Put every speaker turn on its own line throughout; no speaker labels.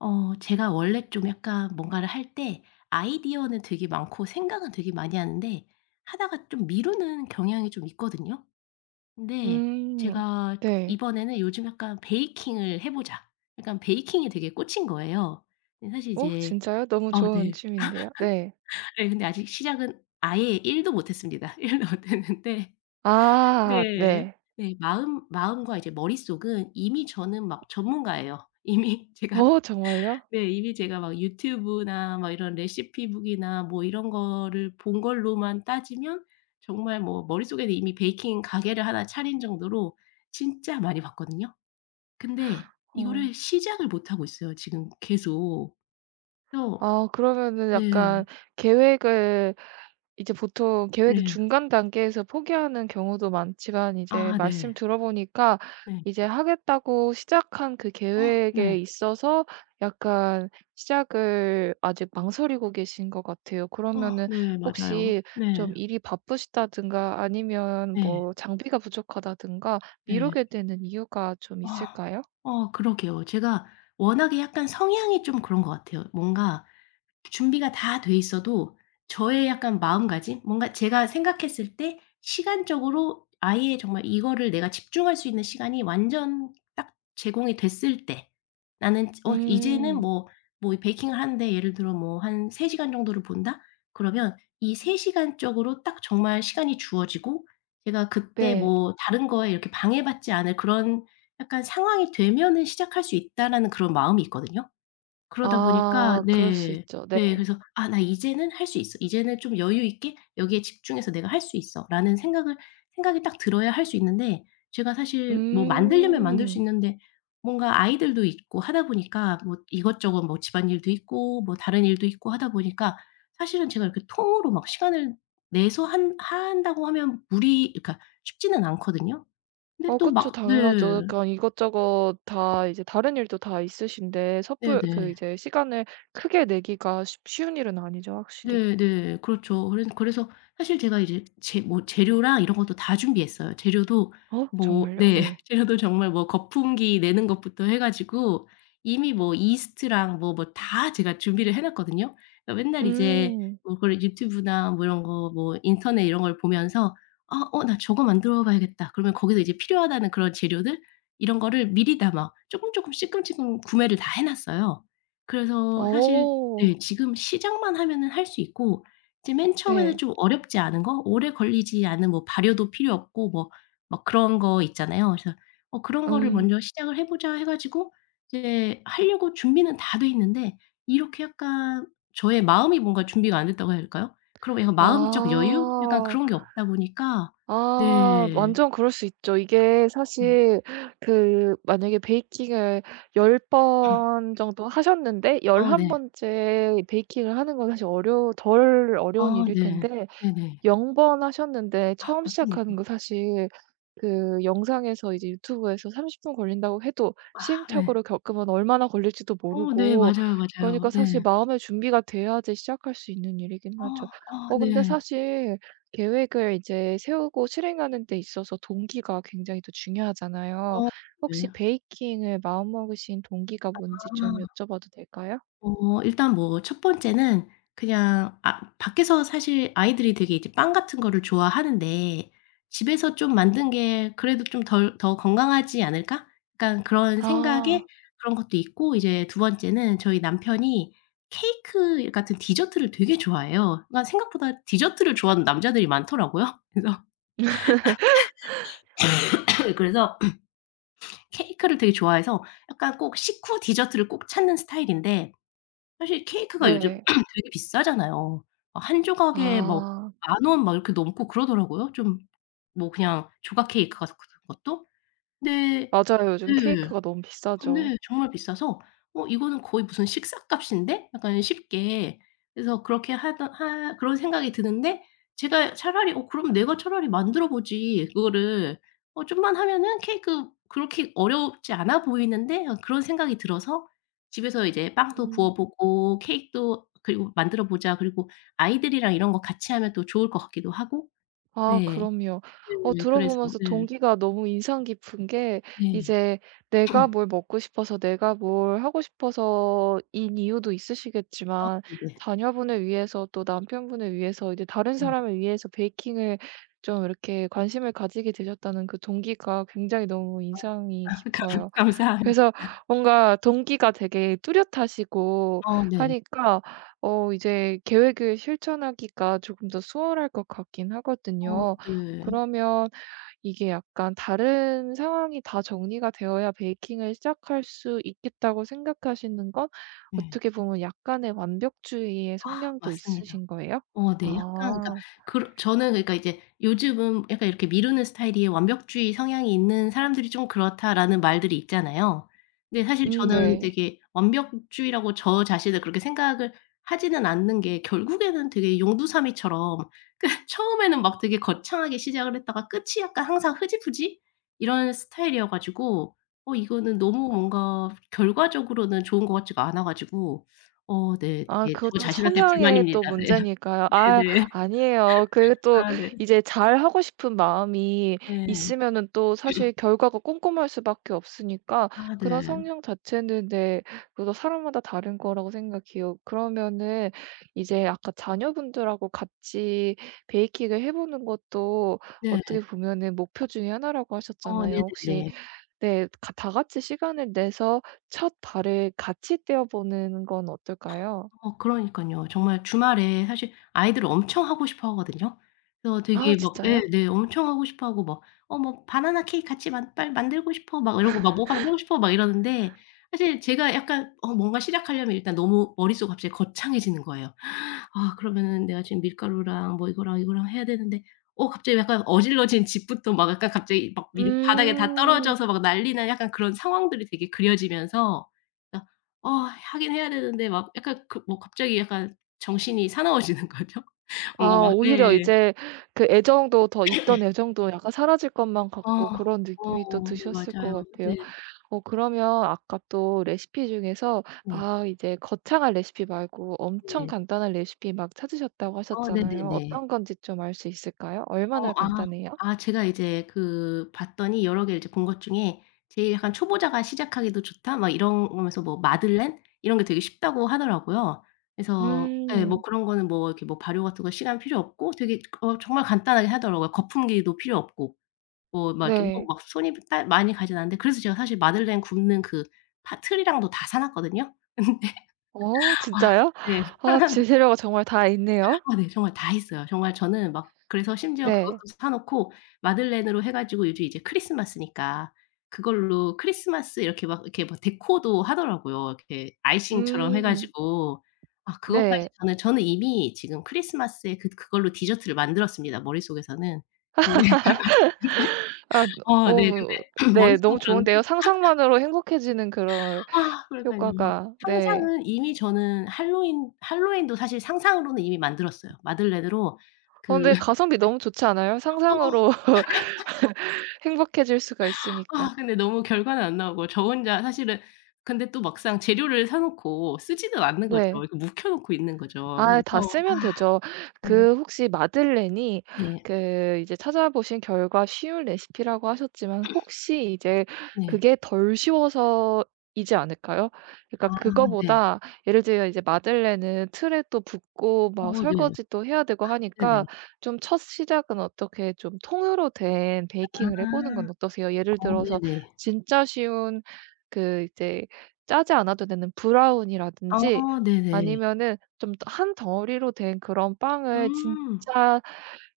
어 제가 원래 좀 약간 뭔가를 할 때 아이디어는 되게 많고 생각은 되게 많이 하는데 하다가 좀 미루는 경향이 좀 있거든요. 근데
음.
제가
네.
이번에는 요즘 약간 '베이킹을 해 보자.' 약간 베이킹이 되게 꽂힌 거예요. 근데 사실
오
이제
진짜요? 너무
어
좋은
네.
취미인데요. 네.
네 근데 아직 시작은 아예 1도 못 했습니다. 1도 못 했는데
아
네.
네.
네 마음과 이제 머릿속은 이미 저는 막 전문가예요. 이미 제가
어 정말요?
네. 이미 제가 막 유튜브나 막 이런 레시피북이나 뭐 이런 거를 본 걸로만 따지면 정말 뭐 머릿속에는 이미 베이킹 가게를 하나 차린 정도로 진짜 많이 봤거든요. 근데
어.
이거를 시작을 못 하고 있어요 지금 계속. 그래서
아 그러면은 약간
네.
계획을 이제 보통 계획
네.
중간 단계에서 포기하는 경우도 많지만 이제
아
말씀
네.
들어보니까
네.
이제 하겠다고 시작한 그
어 네.
계획에 있어서 약간 시작을 아직 망설이고 계신 것 같아요.
어
그러면은
네. 맞아요.
혹시
네.
좀 일이 바쁘시다든가 아니면
네.
뭐 장비가 부족하다든가
네.
미루게 되는 이유가 좀
어.
있을까요?
어 그러게요. 제가 워낙에 약간 성향이 좀 그런 것 같아요. 뭔가 준비가 다 돼 있어도 저의 약간 마음가짐? 뭔가 제가 생각했을 때 시간적으로 아예 정말 이거를 내가 집중할 수 있는 시간이 완전 딱 제공이 됐을 때 나는 어 이제는
음.
뭐 베이킹을 하는데 예를 들어 뭐 한 3시간 시간 정도를 본다? 그러면 이 3시간 시간 쪽으로 딱 정말 시간이 주어지고 제가 그때
네.
뭐 다른 거에 이렇게 방해받지 않을 그런 약간 상황이 되면은 시작할 수 있다라는 그런 마음이 있거든요. 그러다 보니까
아 그럴 수
네.
있죠. 네.
네. 그래서 '아 나 이제는 할 수 있어. 이제는 좀 여유 있게 여기에 집중해서 내가 할 수 있어.'라는 생각을 생각이 딱 들어야 할 수 있는데 제가 사실 뭐 만들려면 만들 수
음.
있는데 뭔가 아이들도 있고 하다 보니까 뭐 이것저것 뭐 집안일도 있고 뭐 다른 일도 있고 하다 보니까 사실은 제가 이렇게 통으로 막 시간을 내서 한 한다고 하면 무리 그러니까 쉽지는 않거든요. 근데
어
또
그쵸.
막 네.
당연하죠. 그러니까 이것저것 다 이제 다른 일도 다 있으신데 섣불 그
네네.
이제 시간을 크게 내기가 쉽 쉬운 일은 아니죠 확실히.
네네. 그렇죠. 그래 그래서 사실 제가 이제 재 뭐 재료랑 이런 것도 다 준비했어요. 재료도
어
뭐
정말요?
네.
네.
재료도 정말 뭐 거품기 내는 것부터 해 가지고 이미 뭐 이스트랑 뭐 다 제가 준비를 해 놨거든요. 그러니까 맨날 이제
음.
뭐 그런 유튜브나 뭐 이런 거 뭐 인터넷 이런 걸 보면서 '아 어 나 저거 만들어 봐야겠다.' 그러면 거기서 이제 필요하다는 그런 재료들 이런 거를 미리 다 막 쪼금쪼끔씩 찔끔찔끔 구매를 다 해 놨어요. 그래서 사실
오
네. 지금 시작만 하면은 할 수 있고 이제 맨 처음에는
네.
좀 어렵지 않은 거 오래 걸리지 않은 뭐 발효도 필요 없고 뭐 막 그런 거 있잖아요. 그래서 어 그런 거를
음.
먼저 시작을 해 보자 해 가지고 이제 하려고 준비는 다 돼 있는데 이렇게 약간 저의 마음이 뭔가 준비가 안 됐다고 해야 될까요? 그런 약간 마음적 여유? 약간
아.
그런 게 없다 보니까
아
네.
완전 그럴 수 있죠. 이게
음.
사실 그 만약에 베이킹을 10번 정도 하셨는데
어
11
네.
번째 베이킹을 하는 건 사실 어려 덜 어려운
아
일일
네.
텐데
네네.
0번 하셨는데
아
처음 시작하는 거
맞습니다.
사실 그 영상에서 이제 유튜브에서 30분 걸린다고 해도
아 예.
시행착오를 겪으면 얼마나 걸릴지도
어 네.
모르고
맞아요, 맞아요.
그러니까 사실
네.
마음의 준비가 돼야지 시작할 수 있는 일이긴
어
하죠.
어
어 근데
네.
사실 계획을 이제 세우고 실행하는 데 있어서 동기가 굉장히 또 중요하잖아요.
어 네.
혹시 베이킹을 마음먹으신 동기가 뭔지
아.
좀 여쭤봐도 될까요?
어 일단 뭐 첫 번째는 그냥 아 밖에서 사실 아이들이 되게 이제 빵 같은 거를 좋아하는데 '집에서 좀 만든 게 그래도 좀 덜 더 건강하지 않을까?' 약간 그런
아.
생각에 그런 것도 있고 이제 두 번째는 저희 남편이 케이크 같은 디저트를 되게 좋아해요. 그러니까 생각보다 디저트를 좋아하는 남자들이 많더라고요. 그래서 그래서 케이크를 되게 좋아해서 약간 꼭 식후 디저트를 꼭 찾는 스타일인데 사실 케이크가 요즘
네.
되게 비싸잖아요. 막 한 조각에 뭐
아.
10,000원 막 이렇게 넘고 그러더라고요. 좀 뭐 그냥 조각 케이크 같은 것도. 근데
맞아요. 요즘
네.
케이크가 너무
아
비싸죠.
네. 정말 비싸서 '어 이거는 거의 무슨 식사값인데?' 약간 쉽게 그래서 그렇게 하던 하 그런 생각이 드는데 제가 차라리 '어 그럼 내가 차라리 만들어 보지.' 그거를 어 '좀만 하면은 케이크 그렇게 어렵지 않아 보이는데?' 어 그런 생각이 들어서 집에서 이제 빵도
음.
구워 보고 케이크도 그리고 '만들어 보자.' 그리고 아이들이랑 이런 거 같이 하면 또 좋을 것 같기도 하고.
아
네.
그럼요. 어
네. 그래서
들어보면서
네.
동기가 너무 인상 깊은 게
네.
이제 내가 뭘 먹고 싶어서 내가 뭘 하고 싶어서인 이유도 있으시겠지만
네네.
자녀분을 위해서 또 남편분을 위해서 이제 다른
네.
사람을 위해서 베이킹을 좀 이렇게 관심을 가지게 되셨다는 그 동기가 굉장히 너무
아
인상이
감
깊어요.
감사합니다.
그래서 뭔가 동기가 되게 뚜렷하시고
어 네.
하니까 어 이제 계획을 실천하기가 조금 더 수월할 것 같긴
어
하거든요.
네.
그러면 이게 약간 다른 상황이 다 정리가 되어야 베이킹을 시작할 수 있겠다고 생각하시는 건
네.
어떻게 보면 약간의 완벽주의의 성향도
맞습니다.
있으신 거예요?
어 네. 약간 그러니까
아.
그러 저는 그러니까 이제 요즘은 약간 이렇게 미루는 스타일이 "완벽주의 성향이 있는 사람들이 좀 그렇다."라는 말들이 있잖아요. 근데 사실 저는
네.
되게 완벽주의라고 저 자신을 그렇게 생각을 하지는 않는 게 결국에는 되게 용두사미처럼 그 처음에는 막 되게 거창하게 시작을 했다가 끝이 약간 항상 흐지부지 이런 스타일이어 가지고 어 이거는 너무 뭔가 결과적으로는 좋은 것 같지가 않아 가지고 어 네
아
되게 저
그것도
자신한테
성향의 또
불만입니다. 네.
문제니까요. 아
네네.
아니에요. 그 또
아 네.
이제 잘하고 싶은 마음이
네.
있으면은 또 사실 결과가 꼼꼼할 수밖에 없으니까
아 네.
그런 성향 자체는 네 그래도 사람마다 다른 거라고 생각해요. 그러면은 이제 아까 자녀분들하고 같이 베이킹을 해 보는 것도
네.
어떻게 보면은 목표 중에 하나라고
어
하셨잖아요. 혹시
네네네.
네 가 다 같이 시간을 내서 첫 발을 같이 떼어 보는 건 어떨까요?
어 그러니깐요. 정말 주말에 사실 아이들 엄청 하고 싶어 하거든요. 그래서
아
되게 막 예
진짜요?
네 엄청 하고 싶어 하고 막 "어 뭐 바나나 케이크 같이 만 빨리 만들고 싶어." 막 이러고 막 "뭐가 만들고 싶어." 막 이러는데 사실 제가 약간 어 뭔가 시작하려면 일단 너무 머릿속 갑자기 거창해지는 거예요. 아 그러면은 내가 지금 밀가루랑 뭐 이거랑 이거랑 해야 되는데 어 갑자기 약간 어질러진 집부터 막 약간 갑자기 막 밀 바닥에 다
음.
떨어져서 막 난리 난 약간 그런 상황들이 되게 그려지면서 '아 어 하긴 해야 되는데 막 약간 그 뭐 갑자기 약간 정신이 사나워지는 거죠. 뭔가
아
막
오히려
네.
이제 그 애정도 더 있던 애정도 약간 사라질 것만
어.
같고 그런 느낌이 또
어 네
드셨을 것
맞아요.
같아요.
네.
어 그러면 아까 또 레시피 중에서
네.
막 이제 거창한 레시피 말고 엄청
네.
간단한 레시피 막 찾으셨다고
어
하셨잖아요.
네네네.
어떤 건지 좀 알 수 있을까요?
어
얼마나
아.
간단해요?
아 제가 이제 그 봤더니 여러 개 이제 본 것 중에 제일 약간 '초보자가 시작하기도 좋다.' 막 이러면서 뭐 마들렌 이런 게 되게 쉽다고 하더라고요. 그래서 예 뭐
음.
그런 거는 뭐 이렇게 뭐 발효 같은 거 시간 필요 없고 되게 어 정말 간단하게 하더라고요. 거품기도 필요 없고. 뭐 막 이렇게 뭐
네.
막 손이 따 많이 가진 않는데 그래서 제가 사실 마들렌 굽는 그 파 틀이랑도 다 사 놨거든요. 아
어 진짜요?
네.
아 재료가 정말 다 있네요.
아 네. 정말 다 했어요. 정말 저는 막 그래서 심지어 그것도
네.
사 놓고 마들렌으로 해 가지고 요즘 이제 크리스마스니까 그걸로 크리스마스 이렇게 막 이렇게 막 데코도 하더라고요. 이렇게 아이싱처럼 해
음.
가지고. 아 그것까지
네.
저는 이미 지금 크리스마스에 그 그걸로 디저트를 만들었습니다 머릿속에서는. 근데
아
어 네
어
근데
네. 너무
머릿속은 그런데
좋은데요. 상상만으로 행복해지는 그런
아 그러니깐요.
효과가. 네.
상상은 이미 저는 할로윈도 사실 상상으로는 이미 만들었어요. 마들렌으로
어
그
근데 가성비 너무 좋지 않아요?
어
상상으로 행복해질 수가 있으니까.
아 근데 너무 결과는 안 나오고 저 혼자 사실은 근데 또 막상 재료를 사 놓고 쓰지는 않는 거죠.
네.
이렇게 묵혀 놓고 있는 거죠.
아
그래서
다 쓰면 되죠.
네.
그 혹시 마들렌이
네.
그 이제 찾아보신 결과 쉬운 레시피라고 하셨지만 혹시 이제
네.
그게 덜 쉬워서 이지 않을까요? 그러니까
아 네.
그거보다 예를 들면 이제 마들렌은 틀에 또 붓고 막
어 네.
설거지 또 해야 되고 하니까
네네.
좀 첫 시작은 어떻게 좀 통으로 된 베이킹을
아.
해 보는 건 어떠세요? 예를
어
들어서
네네.
진짜 쉬운 그 이제 짜지 않아도 되는 브라운이라든지
어 네네.
아니면은 좀 한 덩어리로 된 그런 빵을
음.
진짜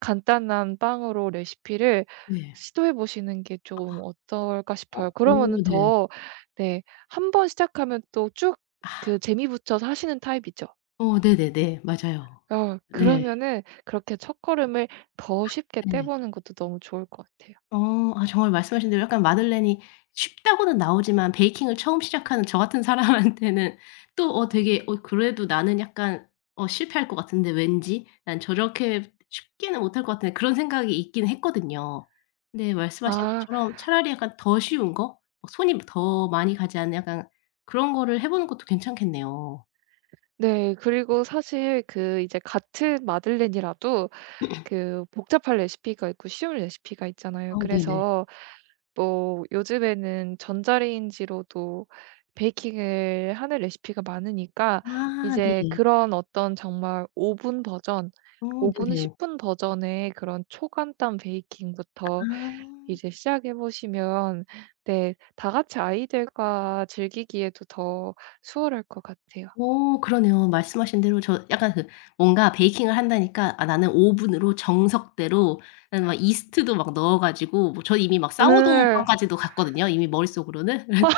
간단한 빵으로 레시피를
네.
시도해 보시는 게 좀 어떨까
어
싶어요.
오
그러면은
네.
더 네 한 번 시작하면 또 쭉
아.
그 재미 붙여서 하시는 타입이죠.
어 네네네. 맞아요.
어
네.
그러면은 그렇게 첫걸음을 더 쉽게
네.
떼보는 것도 너무 좋을 것 같아요.
어. 아 정말 말씀하신 대로 약간 마들렌이 쉽다고는 나오지만 베이킹을 처음 시작하는 저 같은 사람한테는 또 어 되게 어 그래도 나는 약간 어 실패할 것 같은데 왠지 난 저렇게 쉽게는 못할 것 같은데 그런 생각이 있긴 했거든요. 근데 말씀하신
아
것처럼 차라리 약간 더 쉬운 거? 막 손이 더 많이 가지 않는 약간 그런 거를 해 보는 것도 괜찮겠네요.
네. 그리고 사실 그 이제 같은 마들렌이라도 그 복잡한 레시피가 있고 쉬운 레시피가 있잖아요.
어 네네.
그래서 뭐 요즘에는 전자레인지로도 베이킹을 하는 레시피가 많으니까
아 네.
이제 그런 어떤 정말 5분 버전,
어
5 분,
네네.
10분 버전의 그런 초간단 베이킹부터
아.
이제 시작해 보시면 네 다 같이 아이들과 즐기기에도 더 수월할 것 같아요.
어 그러네요. 말씀하신 대로 저 약간 그 뭔가 베이킹을 한다니까 아 나는 오븐으로 정석대로 나는 막 이스트도 막 넣어 가지고 뭐 저 이미 막 사워도우
예.
빵까지도 갔거든요, 이미 머릿속으로는. 그래서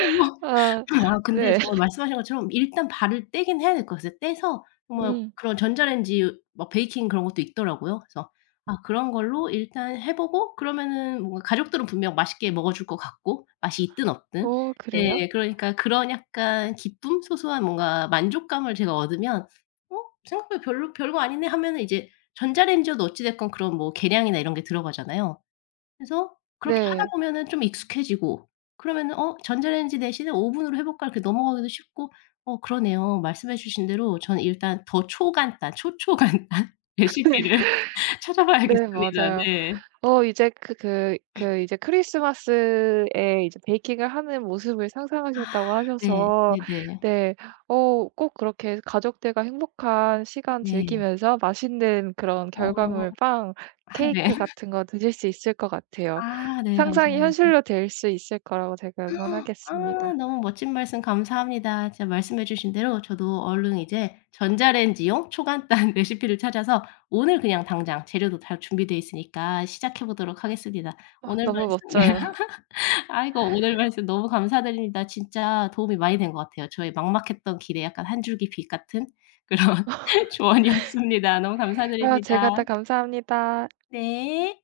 어머.
아
아 근데
네.
정말 말씀하신 것처럼 일단 발을 떼긴 해야 될 것 같아요. 떼서 정말
음.
그런 전자레인지 막 베이킹 그런 것도 있더라고요. 그래서 아 그런 걸로 일단 해 보고 그러면은 뭔가 가족들은 분명 맛있게 먹어줄 것 같고 맛이 있든 없든.
어 그래요?
네. 그러니까 그런 약간 기쁨? 소소한 뭔가 만족감을 제가 얻으면 '어 생각보다 별로 별거 아니네.' 하면은 이제 전자레인지여도 어찌 됐건 그런 뭐 계량이나 이런 게 들어가잖아요. 그래서 그렇게 하다
네.
보면은 좀 익숙해지고 그러면은 '어 전자레인지 대신에 오븐으로 해 볼까?' 이렇게 넘어가기도 쉽고 어 그러네요. 말씀해 주신 대로 저는 일단 더 초간단, 초초간단
네.
레시피를
네
찾아봐야겠습니다.
맞아요.
네.
어 이제 그 이제 크리스마스에 이제 베이킹을 하는 모습을
아
상상하셨다고
네.
하셔서
네네.
네. 어 꼭 그렇게 가족들과 행복한 시간
네.
즐기면서 맛있는 그런
어.
결과물 빵,
아 네.
케이크 같은 거 드실 수 있을 것 같아요.
아 네.
상상이
감사합니다.
현실로 될 수 있을 거라고 제가
아
응원하겠습니다.
너무 멋진 말씀 감사합니다. 진짜 말씀해 주신 대로 저도 얼른 이제 전자레인지용 초간단 레시피를 찾아서 오늘 그냥 당장 재료도 다 준비되어 있으니까 시작해 보도록 하겠습니다.
어
오늘
너무
말씀 네.
멋져요.
아이고 오늘 말씀 너무 감사드립니다. 진짜 도움이 많이 된 것 같아요. 저의 막막했던 길에 약간 한 줄기 빛 같은 그런 조언이었습니다. 너무
아 제가
감사드립니다.
다 감사합니다.
네.